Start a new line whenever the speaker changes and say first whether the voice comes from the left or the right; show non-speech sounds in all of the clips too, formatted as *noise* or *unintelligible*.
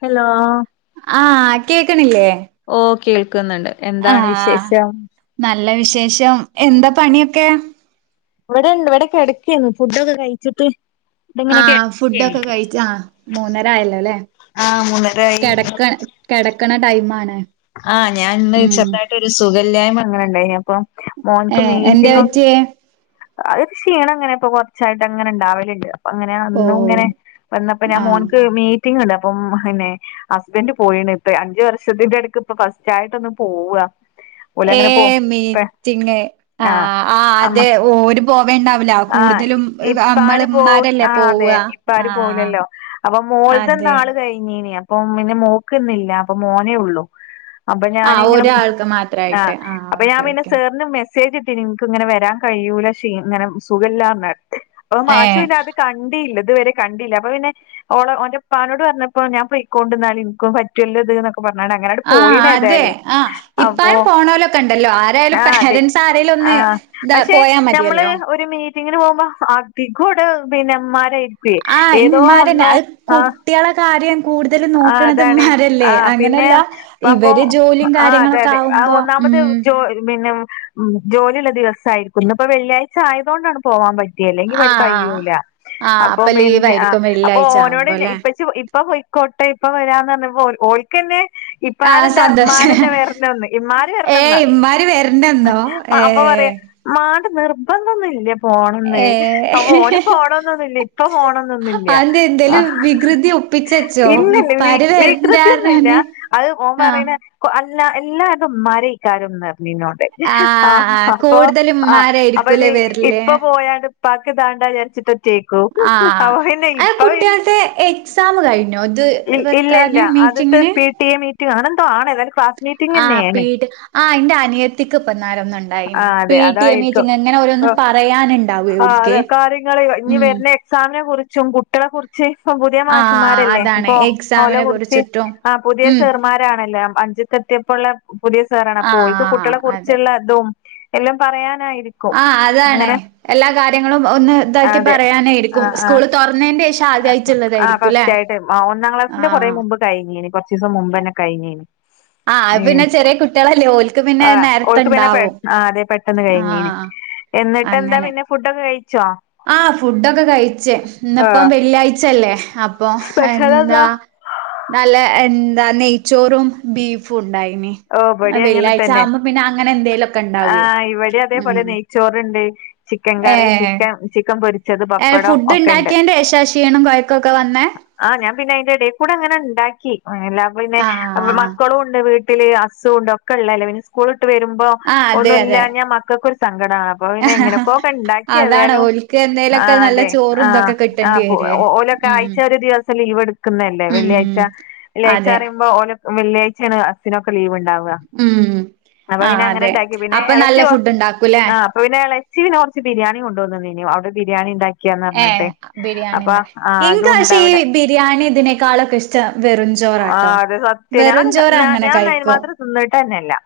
left: Hello.
right: ആഹ് കേക്കണില്ലെ?
left: ഓഹ് കേൾക്കുന്നുണ്ട്. എന്താണ്
right: ആഹ്
left: വിശേഷം
right: നല്ല വിശേഷം എന്താ പണിയൊക്കെ?
left: ഇവിടിണ്ട് ഇവിടെ കിടക്കെന്നു ഫുഡൊക്കെ കഴിച്ചിട്ട്. ഇവിടെങ്ങനെ കെ
right: ആഹ് ഫുഡൊക്കെ കഴിച്ച് ആഹ് മൂന്നര ആയല്ലോ ലെ.
left: ആഹ് മൂന്നര ആയി.
right: കെടക്കണ ടൈം ആണ്.
left: ആഹ് ഞാൻ ഇന്ന്
right: ഉം
left: ചെറുതായിട്ട് ഒരു സുഖല്ലായിമ അങ്ങനെ ഉണ്ടായി അപ്പോ മോൻക്ക് മീറ്റിംഗ്.
right: റ്റിയെ.
left: അത് ക്ഷീണം ഇങ്ങനെ ഇപ്പോ കുറച്ചായിട്ട് അങ്ങനെ ഉണ്ടാവലില്ല. ഇപ്പോ അങ്ങനെ അന്നും
right: ഓഹ്
left: ഇങ്ങനെ വന്നപ്പ ഞാൻ
right: ആഹ്
left: മോൻക്ക് മീ റ്റിംഗ് ഇണ്ട് അപ്പം പിന്നെ ഹസ്ബന്റ് പോയിണ് ഇപ്പ അഞ്ചു വർഷത്തിന്റെടു ഇക്ക് ഇപ്പോ ഫസ്റ്റ് ആയിട്ട് ഒന്ന് പോവ.
right: ഏഹ് മീറ്റിംഗ് ആഹ് ആഹ് അതെ ഓല്‌ പോവേ ഇണ്ടാവില്ല കൂടുതലും
left: ഇപ്പാര് പോവും
right: നമ്മള്മാരല്ലേ
left: ആഹ്
right: പോവ
left: അതെ ഇപ്പാര്
right: ആഹ്
left: പോവുലല്ലോ അപ്പോ മോൾത്
right: അതെ
left: ഇന്നാള് കഴിഞ്ഞീന്. അപ്പം പിന്നെ മോക്കിന്നില്ല അപ്പോ മോനെ ഉള്ളൂ. അപ്പോ
right: ആഹ്
left: ഞാനിങ്ങനെ
right: ഒരാൾക്ക് മാത്രായിട്ട്
left: ആഹ് അപ്പ ഞാൻ
right: ഓക്കെ
left: പിന്നെ
right: ഓക്കെ
left: സാറിന് മെ സ്സേജ് ഇട്ടിന് ഇൻക്ക് ഇങ്ങനെ വരാൻ കഴിയൂല ക്ഷീ ഇങ്ങനെ സുഖല്ലാ പറഞ്ഞിട്ട് മാഷ്
right: ഏഹ്
left: പിന്നെ അത് കണ്ടീല്ല ഇതുവരെ കണ്ടില്ല അപ്പോ പിന്നെ ഓളെ ഓന്റപ്പാനോട് പറഞ്ഞപ്പോ ഞാൻ പോയിക്കൊണ്ടിന്നാൽ എനിക്കും പറ്റുല്ലോത് എന്നൊക്ക പറഞ്ഞാണ്ട് അങ്ങനെ
right: ആഹ് അതെ ആ ഇപ്പായും പോണലൊക്കെ ഉണ്ടല്ലോ ആരായാലും
left: ആഹ് അതെ
right: പേരന്റ്സ് ആരെലും ഒന്ന്
left: ആഹ്
right: ഇതാ
left: പക്ഷെ
right: പോയാ
left: ഞമ്മള്
right: മതിയല്ലോ
left: ഒരു മീറ്റിങ്ങിന് പോകുമ്പോ അതികൂടെ പിന്നെമാരായി
right: ആഹ് ഇമ്മാരന്നെ അത് കു കുട്ടിയളെ കാര്യം കൂടുതലും
left: ആഹ്
right: നോക്കണത്
left: അതാണ്
right: ഇമാരല്ലെ
left: ആഹ് പിന്നെ
right: അങ്ങനെയല്ല
left: ഇപ്പ അപ്പൊ
right: ഇവര് ജോലിയും
left: ആഹ് അതെ
right: കാര്യങ്ങളൊക്കെ
left: അതെ
right: ആകും
left: ആഹ് ഒന്നാമത് ജോ പിന്നെ ഉം ജോലിയുള്ള ദിവസായിരിക്കും ഇന്ന് ഇപ്പോ വെള്ളിയാഴ്ച്ച ആയത് കൊണ്ടാണ് പോവാൻ പറ്റ റ്റി അല്ലെങ്കിൽ
right: ആഹ് ആഹ്
left: കയ്യൂല
right: ആഹ്
left: അപ്പോ
right: അപ്പൊ
left: പിന്നെ ആ
right: ലീവായിരിക്കും
left: അപ്പോ
right: വെള്ളിയാഴ്ച
left: ഓനോട്
right: ആവുമ്പോ ല്ലേ
left: ഇപ്പച്ചി ഇ ഇപ്പ പോയിക്കോട്ടെ ഇപ്പ വരാന്ന് പറഞ്ഞപ്പോ ഓല് ഇക്ക്ന്നെ
right: ആഹ്
left: ഇപ്പാരല്ല
right: സന്തോഷ്
left: ഇമ്മാര്ന്ന വേറന്നന്ന് ഇമ്മാര്
right: ഏയ്
left: വർനന്ന്
right: ഇമ്മാര് വരണന്നോ
left: ആ അപ്പോ
right: ഏഹ്
left: പറയും മാണ്ട് നിർബന്ധൊന്നും ഇല്ല പോണന്ന് അപ്പ
right: ഏഹ്
left: ഓല് പോണന്നൊന്നില്ല ഇപ്പ പോണന്നൊന്നില്ല ആഹ്
right: പ്പിച്ച്
left: ഇല്ലല്ല വികൃതിയൊന്നും ഇല്ല അത് ഓൻ
right: ആഹ്
left: പറയ്ണ അല്ല എല്ലാരതും ഇമ്മാരായിരിക്കുംന്ന് പറഞ്ഞു എന്നോട് ആഹ് അപ്പോ
right: കൂടുതലും
left: ആ അപ്പ
right: ഇമ്മാരായിരിക്കൂലേ
left: ഇനീ
right: വരല്
left: ഇപ്പ പോയാലും പ്പാക്ക് ഇതാണ്ടാചാരിച്ചിട്ട്റ്റേക്കും
right: ആഹ്
left: അപ്പ പിന്നെ
right: അത്
left: ഇപ്പ പിന്നെ
right: കുട്ട്യാൾടെ എക്സാം കഴിഞ്ഞോ ഇത്
left: ഇല്ല ഇല്ല
right: വെക്കാന്
left: ആദ്യത്തെ
right: മീറ്റിങ്ങിന്
left: പി ടി എ മീറ്റിംഗ് അങ്ങനെ എന്തോ ആണ് പറഞ്ഞീട്ടി
right: ആഹ് പി ടി എന്റെ അനിയത്തിക്ക് ഇപ്പ ഇന്നലെ ഒന്നുണ്ടായീനി
left: അതെ
right: പി ടി എ മീറ്റിഗ് ഇങ്ങനെ
left: അതായിരിക്കും
right: ഓരോന്ന് പറയാന്ണ്ടാവേ
left: ആഹ്
right: ഓൽക്ക്
left: അതെ കാര്യങ്ങള് ഇനി
right: ഉം
left: വര്ണെ സാമിനെ കുറിച്ചും കുട്ടികളെ കുറിച്ച് ഇപ്പം പുതിയ
right: ആഹ്
left: മാഷന്മാരല്ലേ
right: അതാണ്
left: അപ്പോ ഓലെ
right: എക്സാമിനെ
left: കുറിച്ച്
right: കുറിച്ചിട്ടും
left: ആ പുതിയ
right: ഉം
left: സെർമാരാണല്ലോ അഞ്ച്ക്ക്ത്തിയപ്പോയുള്ള പുതിയ സാറാണ് അപ്പോ ഓൽക്ക്
right: ആഹ്
left: കുട്ടികളെ
right: അതെ
left: കുറിച്ചുള്ള തും എല്ലാം പറയാനായിരിക്കും
right: ആഹ് അതാണ്
left: അങ്ങനെ
right: എല്ലാ കാര്യങ്ങളും ഒന്ന് ഇതാക്കി
left: അതെ ആ
right: പറയാനായിരിക്കും
left: ആ
right: സ്കൂള് തുറന്നതിന്റെ ശേഷം ആദ്യായിട്ടുള്ളതായിരിക്കുംല്ലെ
left: ആഹ് ഒന്നാം ക്ലാസിന്റെ കൊറെ മുമ്പ് കഴിഞ്ഞേന് കൊറാച്ചിസം മുമ്പന്നെ കയിഞ്ഞേനി
right: ആഹ് പിന്നെ ചെറിയ കുട്ടിളല്ലേ ഓല്ക്ക് പിന്നെ
left: ആ
right: നേരത്ത
left: ഓൾക്ക് പിന്നെ
right: ഇണ്ടാവും ആഹ്
left: എന്നിട്ട് എന്താ
right: അങ്ങനെ
left: പിന്നെ ഫുഡൊക്കെ കയിച്ചോ
right: ആഹ് ഫുഡൊക്കെ കയീച്ച് ഇന്ന് ഇപ്പേ വെള്ളിയാഴ്ച അല്ലേ അ പ്പൊ എന്താ
left: സ്പെഷ്യലെന്താ
right: നല്ല എന്താ നെയ്ച്ചോറും ബീഫും ഒണ്ടായ്നി
left: ഓ
right: ആഹ്
left: ഇബടിം അങ്ങനെ
right: വെള്ളിയാഴ്ച
left: തന്നെ
right: ആവ്മ്പോ പിന്നെ അങ്ങനെ എന്തേലും ഓക്കെ ഓണ്ടാവേ ഉം
left: ചോറ് ഇണ്ടേ ചിക്കൻ കറി
right: ഏഹ്
left: ചിക്കൻ ചിക്കൻ പൊരിച്ചത്
right: ഏഹ്
left: പപ്പടം
right: ഫുഡ്
left: ഒക്കെയെണ്ട്
right: ഇണ്ടാക്കിയേന്റെ ശേഷാ ക്ഷീണം കൊഴക്കൊക്കെ വന്നേ?
left: ആഹ് ഞാൻ പിന്നെ അയിന്റെ എടേക്കൂടെ അങ്ങനെ ഇണ്ടാക്കി എല്ലാ പിന്നെ
right: ആഹ്
left: മക്കളും ഒണ്ട് വീട്ട് പിന്നെ ഈ അസുണ്ട് ഒക്കെള്ളേല്ലെ പിന്നെ സ്കൂളിട്ട് വെര്മ്പം
right: ആഹ് അതെ അതെ
left: ഒന്നുയില്ലാഞ്ഞാ മക്കക്കൊരു സങ്കടാണ് അപ്പൊ പിന്നെ എങ്ങനെക്കോ ഒക്കെ ഇണ്ടാക്കി
right: അതാണ്
left: ഏതായാലും
right: ഓൽക്ക് എന്തേലൊക്കെ
left: ആഹ്
right: നല്ല
left: അതെ
right: ചോറും
left: ആഹ്
right: ഇതൊക്കെ കിട്ടേണ്ടി
left: ആഹ് പോം
right: വരുവേ
left: ഓല്
right: ഉം
left: ആഴ്ച ഒര് ദിവസം ലീവ് എട്ക്ക്ന്നല്ലേ
right: ഉം
left: വെള്ളിയാഴ്ച്ച
right: ഉം
left: വെള്ളിയാഴ്ച്ച
right: അതെ
left: പറയുമ്പോ ഓല് വെള്ളിയാഴ്ചയാണ് അച്ഛനൊക്കെ ലീവ് ഇണ്ടാവാ
right: ഉം ആഹ് അതെ
left: പിന്നെ
right: അപ്പൊ നല്ല
left: എളച്ചി
right: ഫുഡ് ഇണ്ടാക്കൂല്ലേ
left: ആ അപ്പൊ പിന്നെ എളേച്ചി കൊറച്ച് ബിരിയാണി കൊണ്ട് വന്നേനി അവടെ ബിരിയാണി ഇണ്ടാ
right: ഏഹ് ബിരിയാണിന്നാ
left: അതും
right: ഇങ്കാ
left: ഉണ്ട്
right: പശേ ഈ
left: അവിടെ
right: ബിരിയാണി ഇതിനേക്കാളൊക്കേ ഇഷ് ച്ചാ വെറും ചോറാ
left: ആ
right: കെട്ടോ
left: അത്
right: വെറും ചോറ് അങ്ങനെ കയിക്കും
left: നന്നായിട്ട് തന്നെയാ എല്ലാം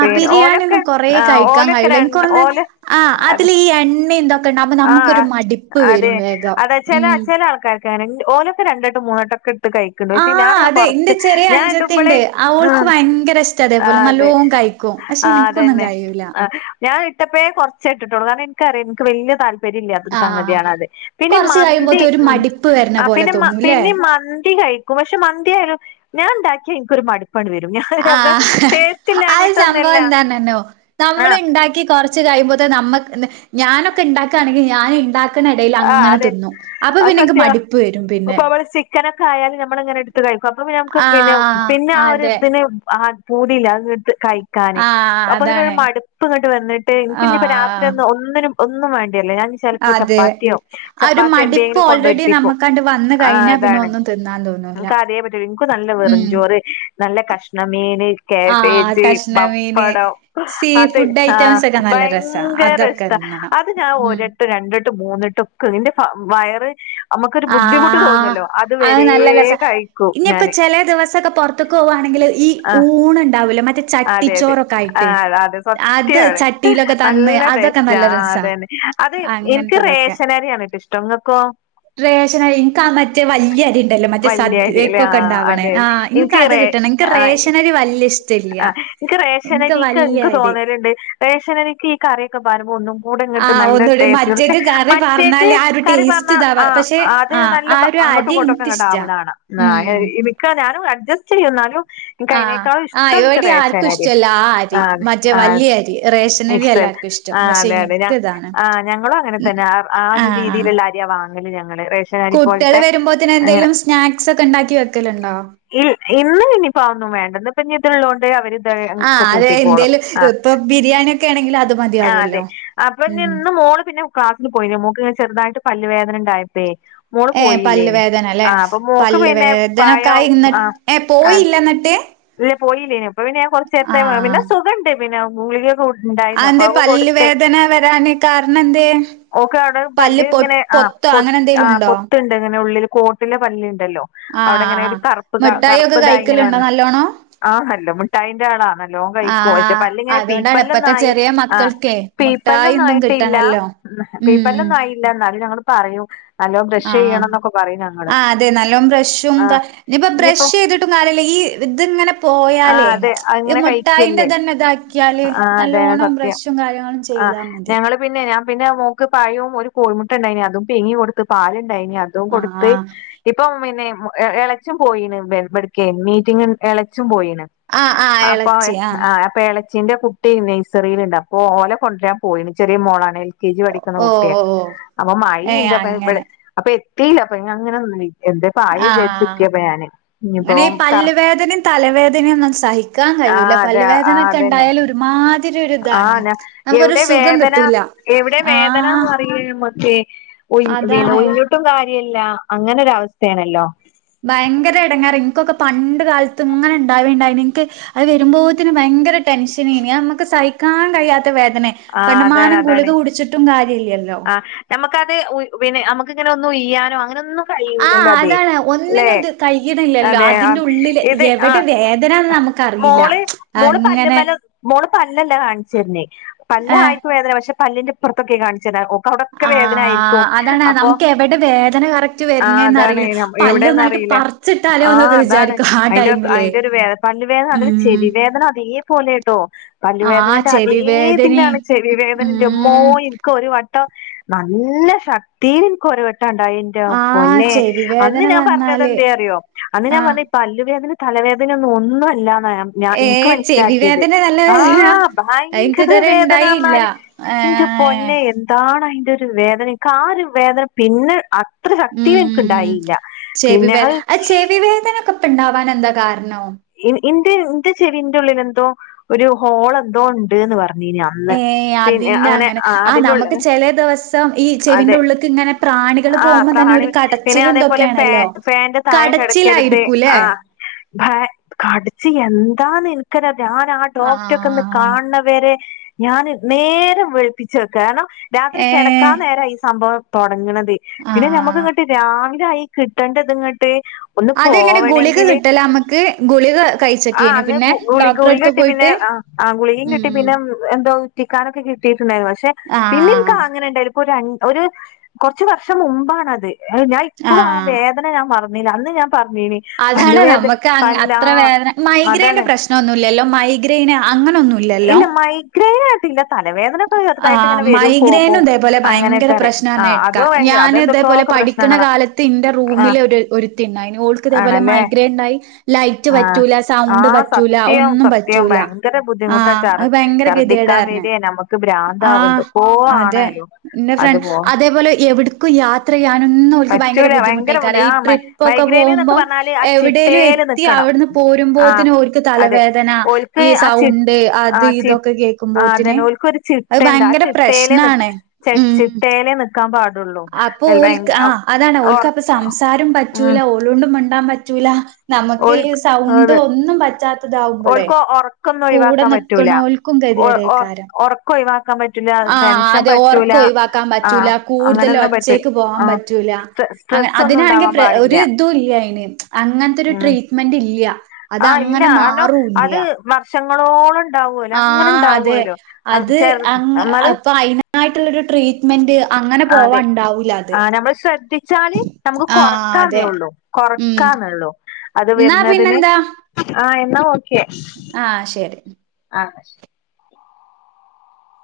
left: പിന്നെ ഓലൊക്കെ
right: ബിരിയാണിയൊന്നും കൊറേ
left: ആഹ്
right: കഴിക്കാൻ
left: ഓലൊക്കെ
right: കഴിയൂല ഇൻക്ക്
left: രണ്ട്
right: തോന്നുന്നു
left: ഓല്
right: ആഹ്
left: അത്-
right: അതില് ഈ എണ്ണയും ഇതൊക്കെ ഉണ്ടാവുമ്പോ നമുക്കൊരു
left: ആഹ്
right: മടിപ്പ്
left: അതെ
right: വരും വേഗം
left: അതാ ചെല
right: ഉം
left: ചെല ആൾക്കാ ക്കാര് ഓലൊക്ക രണ്ട് വെട്ടം മൂന്ന് വെട്ടം എ കഴിക്കണ്ട് പക്ഷെ
right: ആഹ്
left: ഞാന്
right: അതെ ഇന്റെ
left: കൊറച്ച്
right: ചെറിയ
left: ഞാൻ ഇടുമ്പോളെ
right: അഞ്ചത്തിണ്ട് അവൾക്ക്
left: ആഹ്
right: ഭയങ്കര ഇഷ്ട അതേപോലെ
left: അതെ
right: നല്ലോം കഴിക്കും പക്ഷെ
left: ആഹ് അത്
right: എനിക്കൊന്നും
left: തന്നെ
right: കഴിയൂല
left: ആഹ് ഞാൻ ഇട്ടപ്പോഴേ കൊറച്ചേ ഇട്ടിട്ടോള്ളൂ കാരണം എനിക്കറിയാം എനിക്ക് വല്ലിയ താല് ഉപ്പേരി ഇല്ലാത്തൊരു
right: ആഹ്
left: സംഗതിയണ് അത് പിന്നെ
right: കൊറച്ച്
left: മന്തി
right: കഴിയുമ്പോത്ത് ഒരു
left: ഉം
right: മടിപ്പ് വരണ
left: ആഹ്
right: പോലെ
left: പിന്നെ മ
right: തോന്നൂല്ലേ
left: പിന്നെ മന്തി കയി ക്കൂം പക്ഷെ മന്തിയാലും ഞാൻ ഇണ്ടാക്കി എനിക്കൊര് മട്പ്പാട് വെരും ഞാൻ എന്താ ടേസ്റ്റ്
right: ആയ് സംഭവം
left: ഇല്ലാഞ്ഞിട്ടൊന്നല്ല
right: എന്താനാന്നോ നമ്മള്
left: ആഹ്
right: ഇ ണ്ടാക്കി കൊറച്ച് കയിമ്പോത്തേന് ഞമ്മക്ക് ഞാനൊക്കെ ഇണ്ടാക്കാണെങ്കി ഞാന് ഇണ്ട ക്കിണ എടേല്
left: ആഹ്
right: അങ്ങനെ
left: അതെ
right: തിന്നും അപ്പൊ പിന്നെ എക്ക് മടുപ്പ് വെരും പിന്നെ-
left: ചെല കാര്യങ്ങള് ഞമ്മള് ഇങ്ങനെ എട്ത്ത് കയിക്കും അപ്പം പിന്നെ ഞമ്മക്ക് പിന്നെ
right: ആഹ്
left: പിന്നെ ആഹ് ഒര്
right: അതെ
left: ഇതിന് ആ- സ്പൂൺ ഇല്ല അങ്ങ് എടുത്ത് കയിക്ക് - ക്കാന്
right: ആഹ്
left: അപ്പൊ അയിനൊരു
right: അതാണ്
left: മടിപ്പ് ഇങ്ങോട്ട് വന്നിട്ട് എനിക്ക് ഇപ്പോ രാത്രി
right: ആഹ്
left: ഒന്ന് ഒന്നിനും- ഒന്നും വേണ്ടിയാല്ലേ ഞാൻ ചെലപ്പോ ചപ്പാ -
right: അതെ
left: ചപ്പാത്തിയോ
right: ആ ഒരു
left: ചപ്പാത്തി
right: മടിപ്പ്
left: എന്തെലും കൊണ്ട്
right: ഓൾറെഡി
left: വെച്ചേക്കും
right: നമ്മക്കണ്ട് വന്ന്
left: ആഹ്
right: കഴിഞ്ഞാ
left: ആ
right: പിന്നെ
left: അതാണ്
right: ഒന്നും തിന്നാൻ തോന്നൂല.
left: ഞമ്മക്ക്- അതേ പ എനിക്ക് നല്ല
right: ഉം
left: വെറുംചോറ് നല്ല കഷ്ണം മീന്
right: ആഹ്
left: ക്യാബേജ്,
right: കഷ്ണമീന്
left: പപ്പടം
right: സീ
left: അത്
right: ഫുഡ്
left: ആഹ്
right: ഐറ്റംസ് ഒക്കെ നല്ല രസാ
left: ഭയങ്കര
right: അതൊക്കെ
left: ഇഷ്ടാ
right: തിന്നണം.
left: അത് ഞാൻ ഒരു
right: ഉം
left: വെട്ടോം രണ്ട് വെട്ടോം മൂന് വെട്ടോം എന്റെ വയറ്- ഞമ്മക്കൊര് ബുദ്ധിമുട്ട്
right: ആഹ്
left: തോന്നാല്ലോ അത്
right: നല്ല
left: വേരയും
right: രസാ
left: കയിക്കൂം ഞാന്
right: ത്താക്കെ പോകവാണെങ്കില് ഈ
left: ആ
right: ഊണ് ഇണ്ടാവില്ലോ മറ്റേ ച
left: അതെ അതെ ആഹ് അതെ
right: അത്
left: സത്യാണ്
right: ചട്ടിയിലൊക്കെ തന്ന്
left: നല്ലാ
right: അതൊക്കെ
left: ടേസ്റ്റ്
right: നല്ല
left: ആഹ്
right: രസാ
left: അതെ തന്നെ അതെ എനിക്ക്
right: അങ്ങനത്തതൊക്കെ
left: റേഷനരിയാണ് ഇഷ്ടം ഇങ്ങക്കോ
right: റേഷനിരി എനക്ക് ആഹ് മറ്റേ വല്ല്യയ അരി ഇണ്ടല്ലോ മറ്റേ
left: വല്യ അരി അല്ലെ ആ
right: സദ്യയാക്കെ ഇണ്ടാവണേ
left: അതെ അതെ
right: ആഹ് എനിക്ക് അത് കിട്ടണം എക്ക് റേഷനരി വല്ല്യ ഇഷ്
left: ആഹ് എനിക്ക് റേഷനരിക്ക് എനിക്ക്
right: അരി
left: തോന്നല് ഇണ്ട് റേഷനരിക്ക് ഈ കറിയൊക്കെ *unintelligible* കൂടേ
right: ആ
left: അങ്ങട്ട് നല്ലാ
right: ഒന്നൂടി
left: ടേസ്റ്റ് പക്ഷെ
right: മറ്റേക്ക് കറി
left: മറ്റേക്ക്
right: പാർന്നാല് ആ ഒരു
left: കറി
right: ടേസ്റ്റ്
left: പറഞ്ഞാ
right: ഇതാവാ
left: ആഹ്
right: പക്ഷെ
left: ആഹ് - അത്
right: ആ
left: നല്ല
right: ആ ഒരു
left: അങ്ങോട്ടും
right: അരി
left: ഇങ്ങോട്ടും ഓക്കെ ഇങ്ങാട്ട്
right: ഇൻക്കിഷ്ടാ
left: ആവാണകാണാം
right: ഉം
left: ക്കാ ഞാനും അഡ്ജസ്റ്റ് ചെയും എന്നാലും എനക്ക്
right: ആ
left: അയിനേക്കാലും ഇഷ്
right: *unintelligible* ആർക്കും ഇഷ്ടമല്ല ആഹ് അരി മറ്റേ വല്ല്യ അരി റേഷനരിയാ എല്ലാർക്കും ഇഷ്
left: ആഹ് അതെ അതെ ഞാ ആ ഞങ്ങളും
right: ഉം,
left: അങ്ങനെതന്നെയാ ആഹ് ആ ഒരു രീതീലുള്ള അരിയാ വാങ്ങല് ഞങ്ങള് റേഷ
right: കുട്ടികള് വരുമ്പോത്തിന് എന്തേലും സ്നാക്സൊക്കെ ഇണ്ടാക്കി വെക്കല്ണ്ടോ
left: ഇ ഇന്ന് ഇനിയിപ്പോ അതൊന്നും വേണ്ട ഇന്ന് ഇപ്പ ഇത് ഉള്ളോണ്ട്‌ - അവര്
right: ആഹ്
left: ഇതെക്കെ
right: അതെ
left: കൂട്ടിക്കോളും
right: എന്തേലും
left: ആഹ്
right: ഇപ്പൊ ബിരിയാണിയൊക്കെ ആണെങ്കില് അത്
left: ആഹ് അതെ
right: മതിയാകുമല്ലോ
left: അപ്പ ഇഞ്ഞി
right: ഉം
left: ഇന്ന് മോള് പിന്നെ ക്ലാസ്സിന് പോയില്ല മോൾക്ക് ഇങ്ങനെ ചെറുതായിട്ട് പല്ല് വേദനണ്ടായപ്പേ മോള്
right: ഏഹ് പല്ല്
left: പോയില്ലേന്
right: വേദന അല്ലെ
left: ആ അപ്പൊ മോക്ക്
right: പല്ല്
left: പിന്നെ പയം
right: വേദനക്കായി ഇന്ന്
left: ആഹ്
right: ഏഹ്
left: ആഹ്
right: പോയില്ല എന്നിട്ട്
left: പോയില്ലേന് ഇപ്പൊ പിന്നെ ഞാൻ കൊറച്ച് എപ്പഴും പിന്നെ
right: ആഹ്
left: സുഖണ്ട് പിന്നെ മുളികൊക്കെ കു
right: ആഹ് എന്തേ പല്ല് വേദന വരാന് കാരണം എന്തേ
left: ഓക്ക് അവിടെ പല്ല്
right: പൊ
left: നിങ്ങനെ ആഹ്
right: പൊത്തോ
left: പൊ
right: അങ്ങനെ എന്തേലും
left: ആഹ്
right: ഉണ്ടോ
left: പൊത്ത്ണ്ട് ഇങ്ങനെ ഉള്ളില് കോട്ട്ലെ പല്ല് ഇണ്ടല്ലോ അവിടെ
right: ആഹ്
left: ഇങ്ങനെ ഒരു കറപ്പ് താ കറപ്പ് ഇതായിങ്ങനെ വന്ന്-
right: ലാണോ *unintelligible*
left: ആഹ് കല്ല് മുട്ടായിന്റെ ആളാണ് ഓൻ കഴിക്കോ ഓന്റെ
right: ആഹ്
left: പല്ല് ഇങ്ങനെ പുഴു
right: അതുകൊണ്ടാണ് ഇപ്പത്തെ
left: പല്ല്ല്ലൊന്നായി
right: ചെറിയ
left: ആഹ്
right: മക്കൾക്കേ മുട്ടായി എന്തും
left: പുഴുപ്പല്ലൊന്നായിട്ടില്ലാ
right: കിട്ടണല്ലോ
left: ഉം
right: ഉം
left: പീപ്പല്ലൊന്നു ആയില്ല ന്നാലും ഞങ്ങള് പറയും നല്ലോം ബ്രഷ്
right: ആഹ്
left: ചെയ്യണം എന്നൊക്കെ പറയും ഞങ്ങള്
right: ആ അതെ നല്ലോം ബ്രഷും ക
left: ആഹ്
right: ഇഞ്ഞ്പ്പ
left: ഇനിയിപ്പോ
right: ബ്രഷെയ്തി ട്ടും കാര്യല്ല്യ ഈ ഇത്ങ്ങനെ
left: ആഹ്
right: പോയാലേ
left: അതെ
right: ഈ
left: അങ്ങനെ
right: മുട്ടായിന്റെ
left: കഴിക്കല്ലേ
right: ഇതന്നെ ഇതാക്കിയാല്
left: ആഹ് അതെ
right: നല്ലോണം
left: സത്യം
right: ബ്രഷ് റ്റും കാര്യങ്ങളും
left: ആഹ്
right: ചെയ്താ മതി
left: ഞങ്ങള് പിന്നെ ഞാൻ പിന്നെ മോക്ക് പയും ഒരു കോഴിമുട്ടണ്ടയിന് അതും പീങ്ങി കൊടുത്ത് പാല്ണ്ടായിന് അത് തും
right: ആഹ്
left: കൊട്ത്ത്
right: ആഹ്
left: ഇപ്പം പിന്നെ എളച്ചം പോയീണ് *unintelligible* ഇബട്ക്കെ മീറ്റിംഗ് എള ച്ചിം പോയീണ്
right: ആഹ് ആഹ്
left: അപ്പ
right: എളച്ചി
left: ആഹ് അപ്പ എളച്ചിന്റെ കുട്ടി നഴ്സറില്ണ്ട് അപ്പോലെ കൊണ്ട്രാൻ പോയിണ് ചെറിയ മോളാണ് എൽ കെ ജി
right: ഓ
left: പഠിക്ക്ണ
right: ഓ
left: കുട്ടിയാ
right: ഓ
left: അപ്പ
right: ഏഹ്
left: മയീണ്ട് അപ്പ ഇവടെ
right: അങ്ങനെ
left: അപ്പ എത്തീല്ല അപ്പ ഞാ ഇങ്ങനെ *unintelligible* എന്തേപ്പം
right: ആഹ്
left: ആയേചാര്ച്ച്ക്കേപ്പം ഞാന് ഇഞ്ഞ്പ്പോ തറ
right: തലവേദനയൊന്നും സഹി ക്കാൻ
left: ആ
right: കയ്യൂല
left: അതെ ആ അതന്നെ
right: പല്ലുവേദനെക്കെണ്ടായാല് ഒരുമാതിരി
left: ആ
right: ഒരിതാണ്.
left: ഞാ
right: നമുക്കൊരു
left: എവിടെ
right: സുഖം
left: വേദന
right: കിട്ടൂല
left: എവിടെ
right: ആഹ്
left: വേദനാന്നറിയൂല്ല ഞമ്മക്ക് ഉയ് പിന്നെ
right: അതാണ്
left: ഉയ്ഞ്ഞിട്ടും കാര്യ ല്ല അങ്ങനൊരു അവസ്ഥേണല്ലോ?
right: ഭയങ്കരെടങ്ങേറ് ഇൻകൊക്കെ പണ്ട് കാലത്ത്ങ്ങനെണ്ടാവേണ്ടായിനി ഇൻക്ക് അഹ് വെരുമ്പോത്തിന് ഭയങ്കര ടെൻഷനേനി അയമ്മക്ക് സഹിക്കാൻ കഴിയാത്ത വേദനെ
left: ആ
right: കണ്ടമാനം ഗുളിക കുടിച്ചിട്ടും കാര്യല്ല്യല്ലോ
left: ഞമ്മക്കത് ഉയ് പിന്നെ അമ്മക്ക്ങ്ങനെ ഒന്ന് ഉയ്യാനോ അങ്ങനൊന്നും
right: ആഹ്
left: കയ്യുലല്ലോ അത്
right: അതാണ്
left: ല്ലേ?
right: ഒന്നിനും ഇത് കഴിയ്ണില്ലല്ലോ
left: അതേ ആം
right: അതിന്റെ ഉള്ളില്
left: ഇത്
right: എവിടെ
left: ആഹ്
right: വേദനാന്ന് നമുക്കറിയില്ല
left: മോള് മോള്
right: അങ്ങനെ
left: പല്ല്മലൊ മോള് പല്ലല്ല കാൺചെര്നെ
right: ഏഹ്
left: പല്ലായിര്ക്കും വേദന പക്ഷെ പല്ലിൻ്റിപ്പർത്തൊക്കെ കാൺച്ചെര്നെ. ആഹ് ഒ ൾക്കൗടൊക്കെ വേദനായിരിക്കും.
right: ആഹ് അതാണ്
left: അപ്പൊ
right: നമുക്ക് എവിടെ വേദന കറക്റ്റ്
left: ആഹ്
right: വര്ണേന്ന്
left: അതാണ്
right: അറിയില്ല
left: നമ്മ
right: പല്ലൊന്നായിട്ട്
left: എവിടേന്നറീല ആ
right: പറിച്ചിട്ടാലോന്നൊക്കെ
left: അതാണ്
right: വിചാരിക്കും ആ
left: അയ്ൻ്റൊപ്
right: ടൈമിലേ
left: അയ്ൻ്റൊരു വേ പല്ല് വേദന അത്
right: ഉം
left: ചെവിവേദന അതേ പോലേട്ടോ പല്ല്
right: ആഹ്
left: വേദനന്റെ
right: ചെവി വേദനിം
left: അതേതിലാണ് ചെ വി വേദനൻ്റമ്മോ
right: ഉം
left: ഇൻക്കൊരു വട്ടം നല്ല ശക്തീല് ഇൻക്കൊരു വട്ടണ്ടായെ ൻ്റെ
right: ആഹ്
left: പൊന്നേ
right: ചെവി
left: അന്ന്
right: വേദന
left: ഞാൻ പറഞ്ഞത്
right: വന്നാല്
left: എന്തേ അറിയോ അന്ന് ഞാൻ
right: ആഹ്
left: പറഞ് പല്ല് വേദനിം, തലവേദനയൊന്നു ഒന്നു അല്ലാന്നാ ഞാ ഞാ ഇൻക്ക്
right: ഏഹ് ചെവി
left: മൻസ്സിലാക്കിയത്
right: വേദന നല്ല വേദനാ
left: ആഹ്
right: അത് ഇൻക്ക്
left: ഭയങ്കര
right: ഇതുവരെ ഇണ്ടായില്ല
left: വേദനാർഞ്ഞാല് ഇന്റെ
right: ഏഹ്
left: പെന്നേ എന്താണയിൻ്റൊരു വേദന ഇൻക്കാ ഒരു വേദന പിന്നെ ആഹ് ഇത്ര
right: ഉം
left: ശക്തീലിൻക്ക്ണ്ടായീല്ല പിന്നെ അഹ്
right: അത്ണ്ടാവാനെന്താ കാര്ണം?
left: ഇൻ ഇൻ്റേ ഇന്റെ ചെവിൻ്റുളളിലെന്തോ ഒരു ഹോളെന്തോ ഇണ്ട്ന്ന് പർഞ്ഞീനാദ്യം
right: ഏഹേ അതിന്റങ്ങനെ ആഹ്
left: ഉള്ള്
right: നമക്ക് ചെലേ ദിവസം ഈ
left: അതെ
right: ചെവിന്റുള്ള്ക്ക്ങ്ങനെ പ്രാണികള്
left: ആ
right: പോവുമ്പംതന്നെ
left: പ്രാണി
right: ഒര്
left: പിന്നെ
right: കടച്ചിലും
left: അതേപോലെ ഫാ
right: ഇതൊക്കേണല്ലോ കടച്ചിലായിരിക്കൂലേ?
left: ഭേ കട്ച്ച് എന്താന്നിൻക്കെന്നെ ഞാ നാ ആഹ് ഡോക്ട്ടൊക്കൊന്ന്
right: ആഹ്
left: കാൺണെ വരെ ഞാന് നേരം വെൾപ്പിച്ചെക്കാ കാര്ണം രാത്രി
right: ഏഹ്
left: കെടക്കാൻ നേരാ ഈ സംഭവം തൊടങ്ങ്ണത് പിന്നെ
right: ആഹ്
left: നമ്മക്ക്ങ്ങട്ട് രാവിലായി കിട്ടണ്ടത്ങ്ങട്ട് ഒന്ന്
right: അതെങ്ങനെ ഗുളിക
left: പോവണെങ്കില്
right: കിട്ടലാ അമ്മക്ക്? ഗുളിക
left: ആ
right: കഴിച്ചക്കേനു
left: അന്ന്
right: പിന്നെ
left: ഗുളി
right: ഡോക്ടറെ അടുത്ത്
left: ഗുളികെട്ടി പിന്നെ
right: പോയിട്ട്?
left: ആ ആഹ് ഗുളികിം കെട്ടി
right: ഉം
left: പിന്നെ എന്തോ ഉറ്റിക്കാനൊക്കെ കിട്ടിയിട്ടുണ്ടായിരുന്നു പക്ഷെ പിന്നെ
right: ആഹ്
left: ഇൻക്കങ്ങനെണ്ടായില്ല ഇപ്പൊ ഒരു ഒരു അഞ്ച് വർഷം മുമ്പാണത് ഞാ ഇപ്പളും ആ
right: ആഹ്
left: വേദന ഞാൻ മർന്നില അന്ന് ഞാൻ പറഞ്ഞീന്
right: അതാണ് നമ്മക്ക് അങ്ങ് അത്ര വേദന മൈഗ്രൈയിന്റെ
left: അതാണ്
right: പ്രശ്നം ഒന്നുല്ലല്ലോ മൈഗ്രെന് അങ്ങനൊന്നും
left: ഇല്ല മൈഗ്രൈനായിട്ടില്ല തലവേദനൊക്കെ ചെറുതായിട്ട്
right: ആഹ്
left: ഇങ്ങെ വരും പോകും
right: മൈഗ്രെയിനും ഇതേപോലെ ഭയങ്കര
left: അങ്ങനെയൊക്കെ അറിയ ആ അതോ അത അതെന്തൊക്കോ പ്രശ്ന
right: ക്കണ കാലത്ത് ഇന്റെ റൂമില് ഒര് ഒരുത്തി ഉണ്ടായി ഓൾക്ക് ഇതേപോലെ
left: ആണല്ലേ
right: മൈഗ്രേൻ ആയി ലൈറ്റ്
left: ആഹ്
right: പറ്റൂല സൗണ്ട്
left: ആഹ്
right: പറ്റൂല
left: സത്യം
right: ഒന്നും
left: സത്യം
right: പറ്റൂല
left: ഭയങ്കര
right: ആ
left: ബുദ്ധിമുട്ടാ
right: ആഹ്
left: ചർ
right: അത് ഭയങ്കര
left: ഛർദ്ദിക്കാൻ
right: ഗതിടാരണെ
left: വരെ നമുക്ക് ഭ്രാന്താവും
right: ആഹ്
left: എന്തൊക്കോ
right: അതെ
left: ആണല്ലോ
right: എന്ന
left: അത്
right: ഫ്രണ്ട്
left: പോ
right: അതേപോലെ എവിടക്കും യാ ത്ര ചെയ്യനൊന്നും അവൾക്ക് ഭയങ്കര
left: പറ്റൂല
right: ബുദ്ധിമുട്ടായി ക
left: ബുദ്ധി
right: *unintelligible* ഈ
left: ആഹ് മ
right: ട്രിപ്പ് ഒക്കെ
left: മൈഗ്രൈന് എന്നൊക്കെ
right: പോകുമ്പോ
left: പറഞ്ഞാല് ആ
right: എവിടെലും
left: ചിട്ടേല്
right: എത്തി
left: നിക്കണം
right: അവിടുന്ന്
left: ആഹ്
right: പോരുമ്പോത്തിനും ഓർക്ക്
left: അതെ
right: തലവേദന
left: ഓൽക്ക്
right: ഈ
left: ആ ചി
right: സൗണ്ട് അത് ഇതൊക്കെ
left: ആഹ്
right: കേൾക്കുമ്പോത്തിനെ
left: അതന്നെ ഒര് ചി *unintelligible*
right: അത് ഭയങ്കര പ്രശ്നാണ്. ഉം
left: *inaudible* ക്കാ പാടുള്ളൂ.
right: അപ്പൊ
left: ഭയങ്ക
right: ഓൽക്ക് ആ അതാണ് ഓൽക്ക്
left: ഒർ
right: അപ്പൊ സംസാരം
left: ഉം
right: പറ്റൂല ഓൾണ്ടും മിണ്ടാൻ പറ്റൂല. നമുക്ക് ഈ
left: ഓൽക്ക്
right: സൗണ്ട്
left: അതെ
right: ഒന്നും പറ്റാത്തതാവുമ്പോളേ
left: ഓൽക്ക് ഒറക്കൊന്നും
right: കൂടെ
left: ഒഴിവാക്കാൻ പറ്റൂല
right: നിക്കണോ ക്കും ക *unintelligible*
left: ഒ ഒ
right: രിയുടെക്കാരം.
left: ഒറക്കം ഒഴിവാക്കാൻ പറ്റൂല
right: ആഹ്
left: ടെൻഷൻ
right: അതെ
left: പറ്റൂല
right: ഒർക്കം ഒഴിവാക്കാൻ പറ്റൂല
left: ആഹ്
right: കൂടുതല്
left: അങ്ങനൊന്നും പറ്റൂ
right: ഒച്ചയ്ക്ക് പോവാൻ
left: ആഹ്
right: പറ്റൂല.
left: സ്
right: *unintelligible*
left: സ്ട്രെസ്സ് ഒന്നും ഉണ്ടാവാൻ
right: അതിനാണെങ്കിൽ ഒരു
left: പാടില്ല
right: ഇതും ഇല്ല അയിന് അങ്ങനത്തെ ഒരു
left: ഉം
right: ട്രീറ്റ്മെന്റ് ഇല്ല്യ.
left: ആഹ് ഇല്ല കാരണം അത് വർഷങ്ങളോളം ണ്ടാവല്ലോ അങ്ങനെ
right: ആഹ് അതെ
left: ഉണ്ടാവുമല്ലോ ചെ നമ്മള്.
right: യിട്ടുള്ളൊരു ട്രീറ്റ്.
left: അതെ ആ നമ്മള് ശ്രദ്ധിച്ചാല് നമുക്ക്
right: ആഹ്
left: കുറക്കാന്
right: അതെ
left: ഉള്ളൂ.
right: ഉം.
left: കൊറക്കാന്നള്ളൂ അത്
right: ന്നാ
left: വരുന്നതിന്
right: പിന്നെന്താ
left: ആഹ് എന്നാ ഓക്കെ
right: ആഹ് ശരി
left: ആഹ് ശ്